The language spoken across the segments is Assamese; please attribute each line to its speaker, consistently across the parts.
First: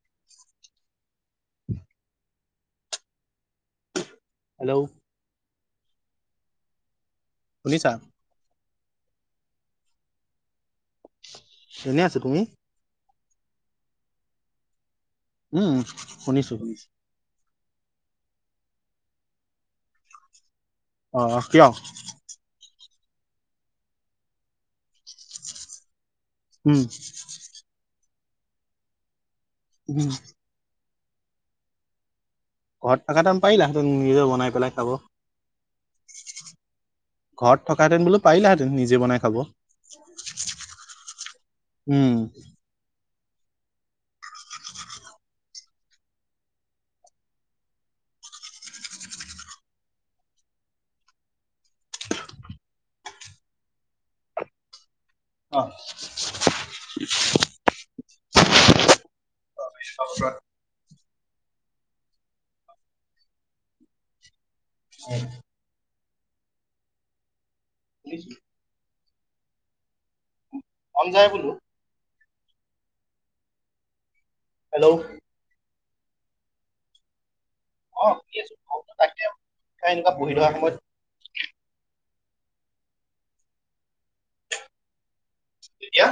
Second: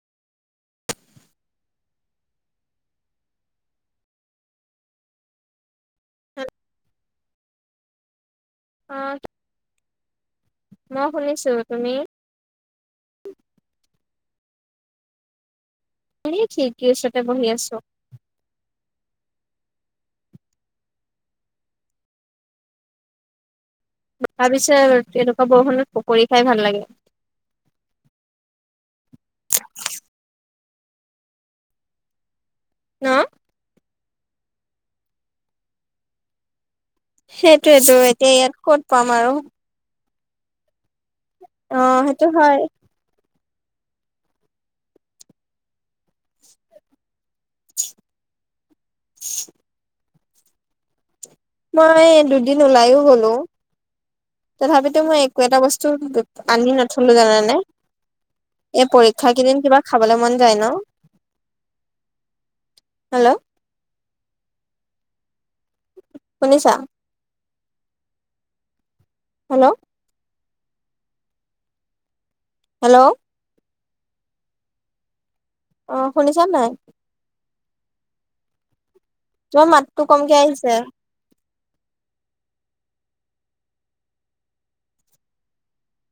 Speaker 1: [inaudible] হেল্ল'? শুনিছা?
Speaker 2: অ, মই শুনিছ
Speaker 1: এনেই আছো তুমি? উম।
Speaker 2: এ
Speaker 1: শুনিছো শুনিছো
Speaker 2: খিৰকী ওচৰতে বহি আছোঁ।
Speaker 1: অ কিয়?
Speaker 2: তথা পিছে তেনেকুৱা বৰষুনত
Speaker 1: উম। উম। ঘৰত থকা ন পাৰিলাহেঁতেন নিজে বনাই পেলাই খাব। ঘৰত
Speaker 2: সেইটোয়েতো
Speaker 1: থকাহেঁতেন বোলো
Speaker 2: এতিয়া ইয়াত
Speaker 1: পাৰিলাহেঁতেন
Speaker 2: ক'ত
Speaker 1: নিজে
Speaker 2: পাম
Speaker 1: বনাই
Speaker 2: আৰু
Speaker 1: খাব।
Speaker 2: অ,
Speaker 1: উম।
Speaker 2: সেইটো হয়।
Speaker 1: উ। [inaudible]
Speaker 2: [inaudible] মই দুদিন ওলাই ও গ'লো তথাপিতো মই একো এটা বস্তু দুত পানি নথলো জানা নে? এই পৰীক্ষা কেইদিন কিবা খাবলৈ মন যায় ন? হেল্ল'?
Speaker 1: এ
Speaker 2: শুনিছা? হেল্ল'?
Speaker 1: অমজায় বোলো।
Speaker 2: হেল্ল'?
Speaker 1: হেল্ল'?
Speaker 2: অ শুনিছা নাই?
Speaker 1: অ, ঠিক আছো। তাক
Speaker 2: তোমাৰ
Speaker 1: খাই
Speaker 2: মাতটো
Speaker 1: এনেকুৱা বহি
Speaker 2: কমকে
Speaker 1: থকা সময়ত
Speaker 2: আহিছে।
Speaker 1: এতিয়া?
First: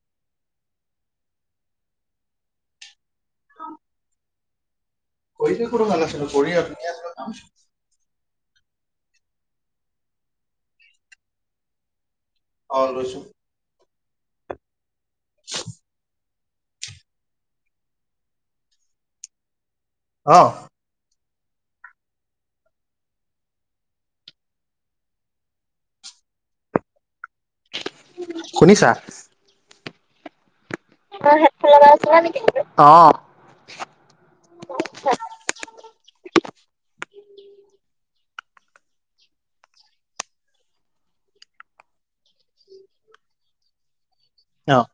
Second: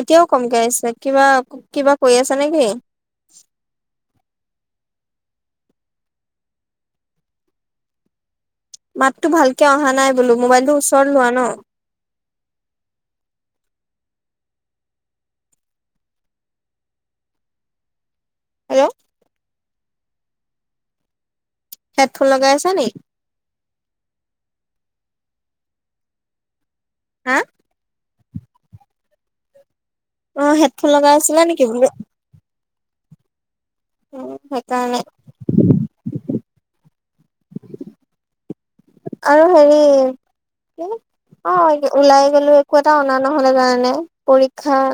Speaker 2: এতিয়াও কমকে আহিছে কিবা- কিবা কৈ আছা নেকি?
Speaker 1: কৰি কি কো মালাছুো কৰি আুনি আিবা কামোন [unintelligible]
Speaker 2: মাততো ভালকে অহা নাই বোলো, মোবাইলটোৰ ওচৰত লোৱা ন।
Speaker 1: অ লৈছোঁ। [inaudible]
Speaker 2: হেল্ল'।
Speaker 1: অ।
Speaker 2: হেডফোন লগাই আছা নি? হা?
Speaker 1: শুনিছা?
Speaker 2: অ, হেডফোন লগা
Speaker 1: অ, হেডফোন লগাই আছিলা নেকি? অ।
Speaker 2: উম সেইকাৰণে। আৰু হেৰি অ, ওলাই গ'লো একো এটা অনা নহলে কাৰণে। পৰীক্ষা
Speaker 1: অ'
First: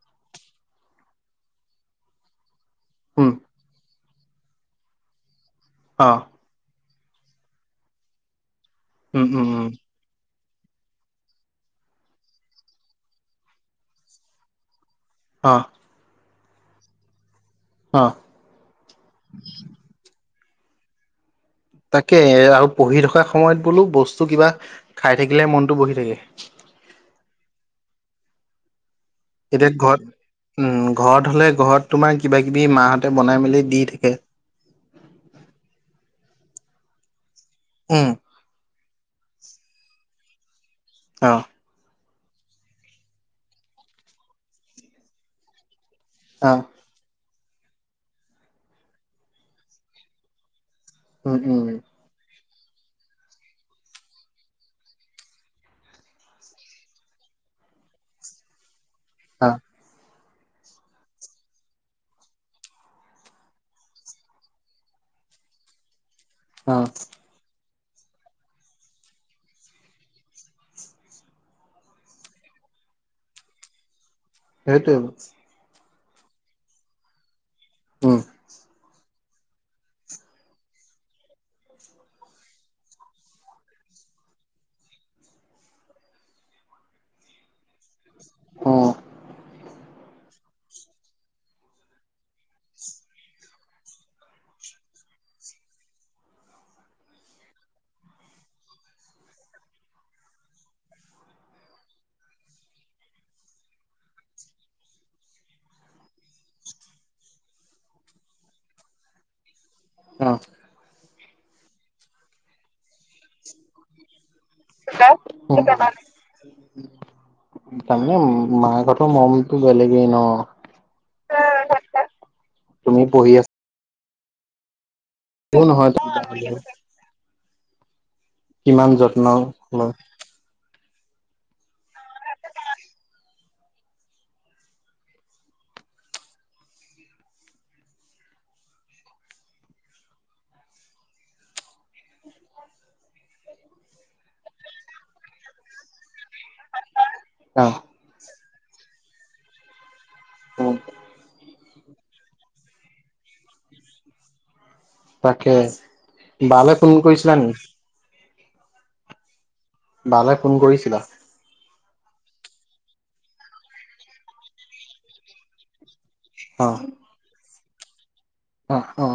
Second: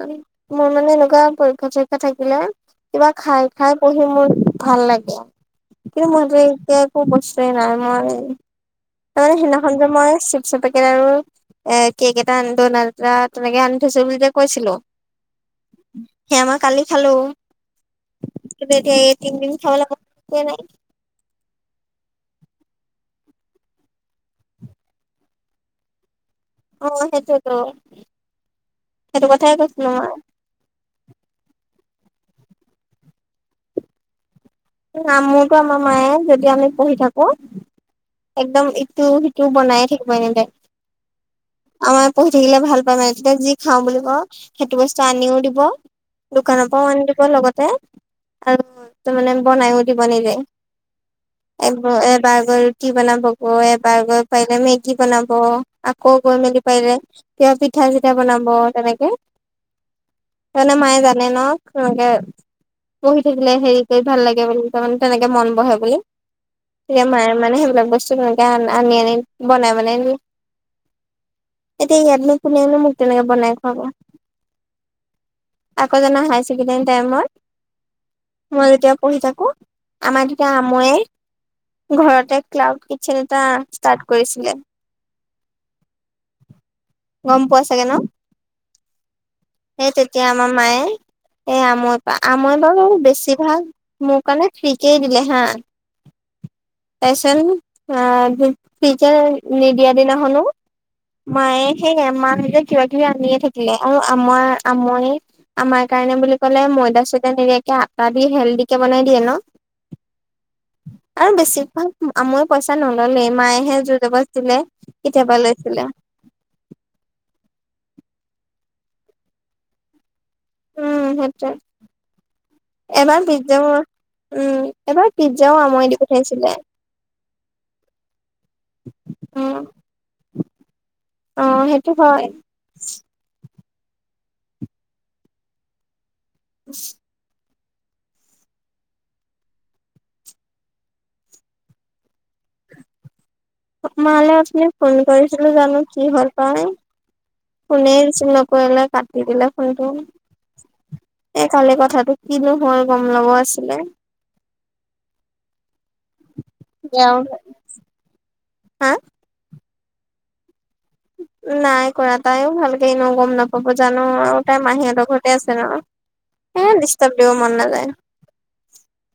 Speaker 2: মোৰ মানে এনেকুৱা পৰীক্ষা চৰীক্ষা থাকিলে কিবা
Speaker 1: উম,
Speaker 2: খাই খাই পঢ়ি মোৰ ভাল লাগে কিন্তু
Speaker 1: অ'
Speaker 2: মই এতিয়া একো কষ্টয় নাই মই
Speaker 1: উম,
Speaker 2: তাৰমানে
Speaker 1: উম, উম,
Speaker 2: সেইদিনাখন যে মই আছো। পেকেট আৰু এ কেক এটা আনি ডনাল্ এটা তেনেকে আনি থৈছো বুলি যে কৈছিলো
Speaker 1: অ।
Speaker 2: সেমাৰ কালি খালো।
Speaker 1: অ।
Speaker 2: কিন্তু এতিয়া তিন দিন খাবলৈ বস্তু এ নাই।
Speaker 1: তাকে আৰু পঢ়ি থকা সময়ত বোলো বস্তু কিবা খাই থাকিলে মনতটো বহি থাকে।
Speaker 2: অ, সেইটোৱেইটো।
Speaker 1: এতিয়া
Speaker 2: মই
Speaker 1: ঘৰত উ ঘৰত হলে ঘৰত তোমাৰ কিবা কিবি মাহঁতে বনাই মেলি দি থাকে।
Speaker 2: মোৰতো আমাৰ মায়ে যদি আমি পঢ়ি থাকো
Speaker 1: উম।
Speaker 2: একদম ইটো সিটো বনাইে থাকিব এনে।
Speaker 1: অ।
Speaker 2: আমাৰ পঢ়ি থাকিলে ভাল পায় মানে তেতিয়া যি খাওঁ বুলি ক সেইটো বস্তু আনিও দিব।
Speaker 1: অ
Speaker 2: দোকানৰ পৰাও আনি দিব লগতে আৰু তাৰ মানে বনাই দিব নিজে।
Speaker 1: উম উম
Speaker 2: এ এ বগৰ [unintelligible] কি বনাব গৈ এবাৰ গৈ পাৰিলে মেগী বনাব আকৌ গৈ মেলি পাৰিলে। কিয় পিঠা চিঠা বনাব তেনেকে।
Speaker 1: অ।
Speaker 2: তণে মায়ে জানে ন, সেনেকে পহি থাকিলে হেৰি কৰি ভাল লাগে বুলি তাৰমানে তেনেকে মন বহে বুলি
Speaker 1: অ
Speaker 2: তেতিয়া মায়ে মানে সেইবিলাক বস্তুনেকে আ আনি আনি বনাই মনাই এতিয়া ইয়াত নো কোনে নো মোক তেনেকে বনাই খোৱাাব।
Speaker 1: সেইটোৱে।
Speaker 2: আকৌ জ হড টাইম
Speaker 1: উম
Speaker 2: মইতিয়া [unintelligible] পঢ়ি থাকো আমাৰ তেতিয়া আমায় ঘৰতে ক্লাউড কিটচেন এটা ষ্টাৰ্ট কৰিছিলে।
Speaker 1: [inaudible]
Speaker 2: গম পোৱা চাগে ন?
Speaker 1: অ।
Speaker 2: সেই তেতিয়া আমাৰ মায়ে এই আমৈ পৰা আমৈ বাৰু বেছি ভাল। মোৰ কাৰনে ফ্ৰীকে দিলে হা। তাইচন আহ ফী ফ্ৰীকে নিদিয়া দিনাখনো মায়ে সেই মাহঁতে কিবা কিবি আনিয়ে থাকিলে আৰু আমাৰ আমৈ আমাৰ কাৰণে বুলি ক'লে ময়দা - চয়দা নিদিয়াকে আটা দি হেল্ডিকে বনাই দিয়ে ন।
Speaker 1: অ।
Speaker 2: আৰু বেছিভাগ আমৈ পইচা নললে মায়েহে জুৰ জবজ দিলে। কেতিয়াবা
Speaker 1: উম
Speaker 2: লৈছিলে।
Speaker 1: তাৰমানে মাকহতৰ মৰমতো বেলেগে ন।
Speaker 2: উম সেইটোৱে,
Speaker 1: তুমি
Speaker 2: এমান
Speaker 1: পঢ়ি
Speaker 2: বি যাম উম এবাৰ পিজ্জাও
Speaker 1: আছাও নহয়
Speaker 2: আমৈ দি
Speaker 1: কিবা
Speaker 2: পঠাইছিলে।
Speaker 1: হলেও কিমান যত্ন
Speaker 2: উম
Speaker 1: লয়।
Speaker 2: অ সেইটো হয়। উ মালে আপুনি ফোন কৰিছিলো জানো কি হল পাই?
Speaker 1: অ
Speaker 2: ফুনে ৰিচিভ ন কৰিলে কাটি দিলে ফোনটো।
Speaker 1: উম।
Speaker 2: এ কালি কথাটো কিনো হয় গম লব আছিলে?
Speaker 1: তাকে বালে ফোন কৰিছিলা
Speaker 2: গাঁৱলে,
Speaker 1: নেকি
Speaker 2: হা!
Speaker 1: বালে ফোন কৰিছিলা?
Speaker 2: নাই কৰা তাইও ভালকে এনেও গম নাপাব জানো আৰু তাই মাহীহতৰ ঘৰতে আছে ন। হে দিষ্টাব দিব মন নাযায়।
Speaker 1: অহ অ।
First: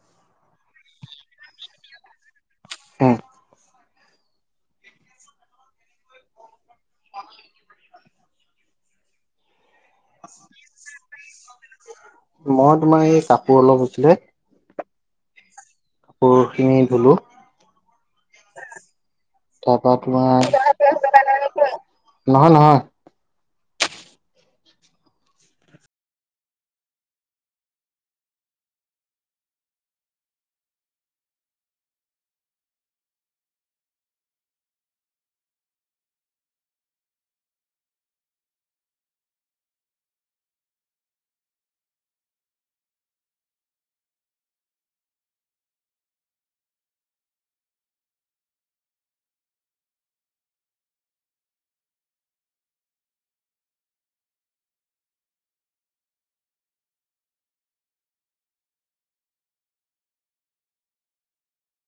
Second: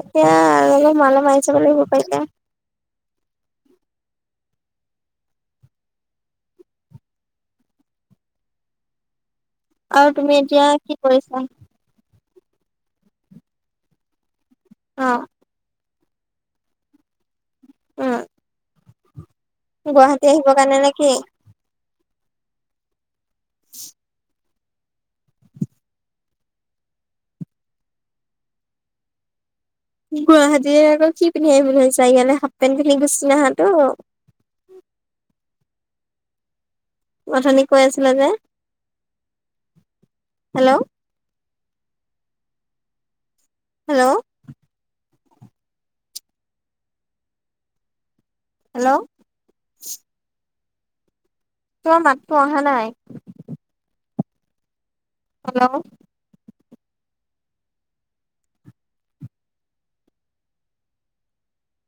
Speaker 2: এতিয়া অলপ মাল মাইছে বলে হ পাইতি।
Speaker 1: হে। অ।
Speaker 2: আৰু তুমি এতিয়া কি কৰিছা?
Speaker 1: মই তোমাৰ এই কাপোৰ অলপ হৈছিলে।
Speaker 2: অ।
Speaker 1: কাপোৰ খিনি ধুলো।
Speaker 2: উম,
Speaker 1: তাৰপা
Speaker 2: গুৱাহাটী আহিব
Speaker 1: তোমাৰ
Speaker 2: কাৰণে নে কি?
Speaker 1: নহয় নহয়।
Speaker 2: [inaudible] গুৱাহাটীৰে আকৌ কি পিন্ধি আহিম বুলি ভাবিছা ইয়ালে হাফপেণ্ট পিন্ধি গুচি আহাটো। অথনি কৈ আছিলা যে হেল্ল'? হেল্ল'? হেল্ল'! তোমাৰ মাততো অহা নাই? হেল্ল'?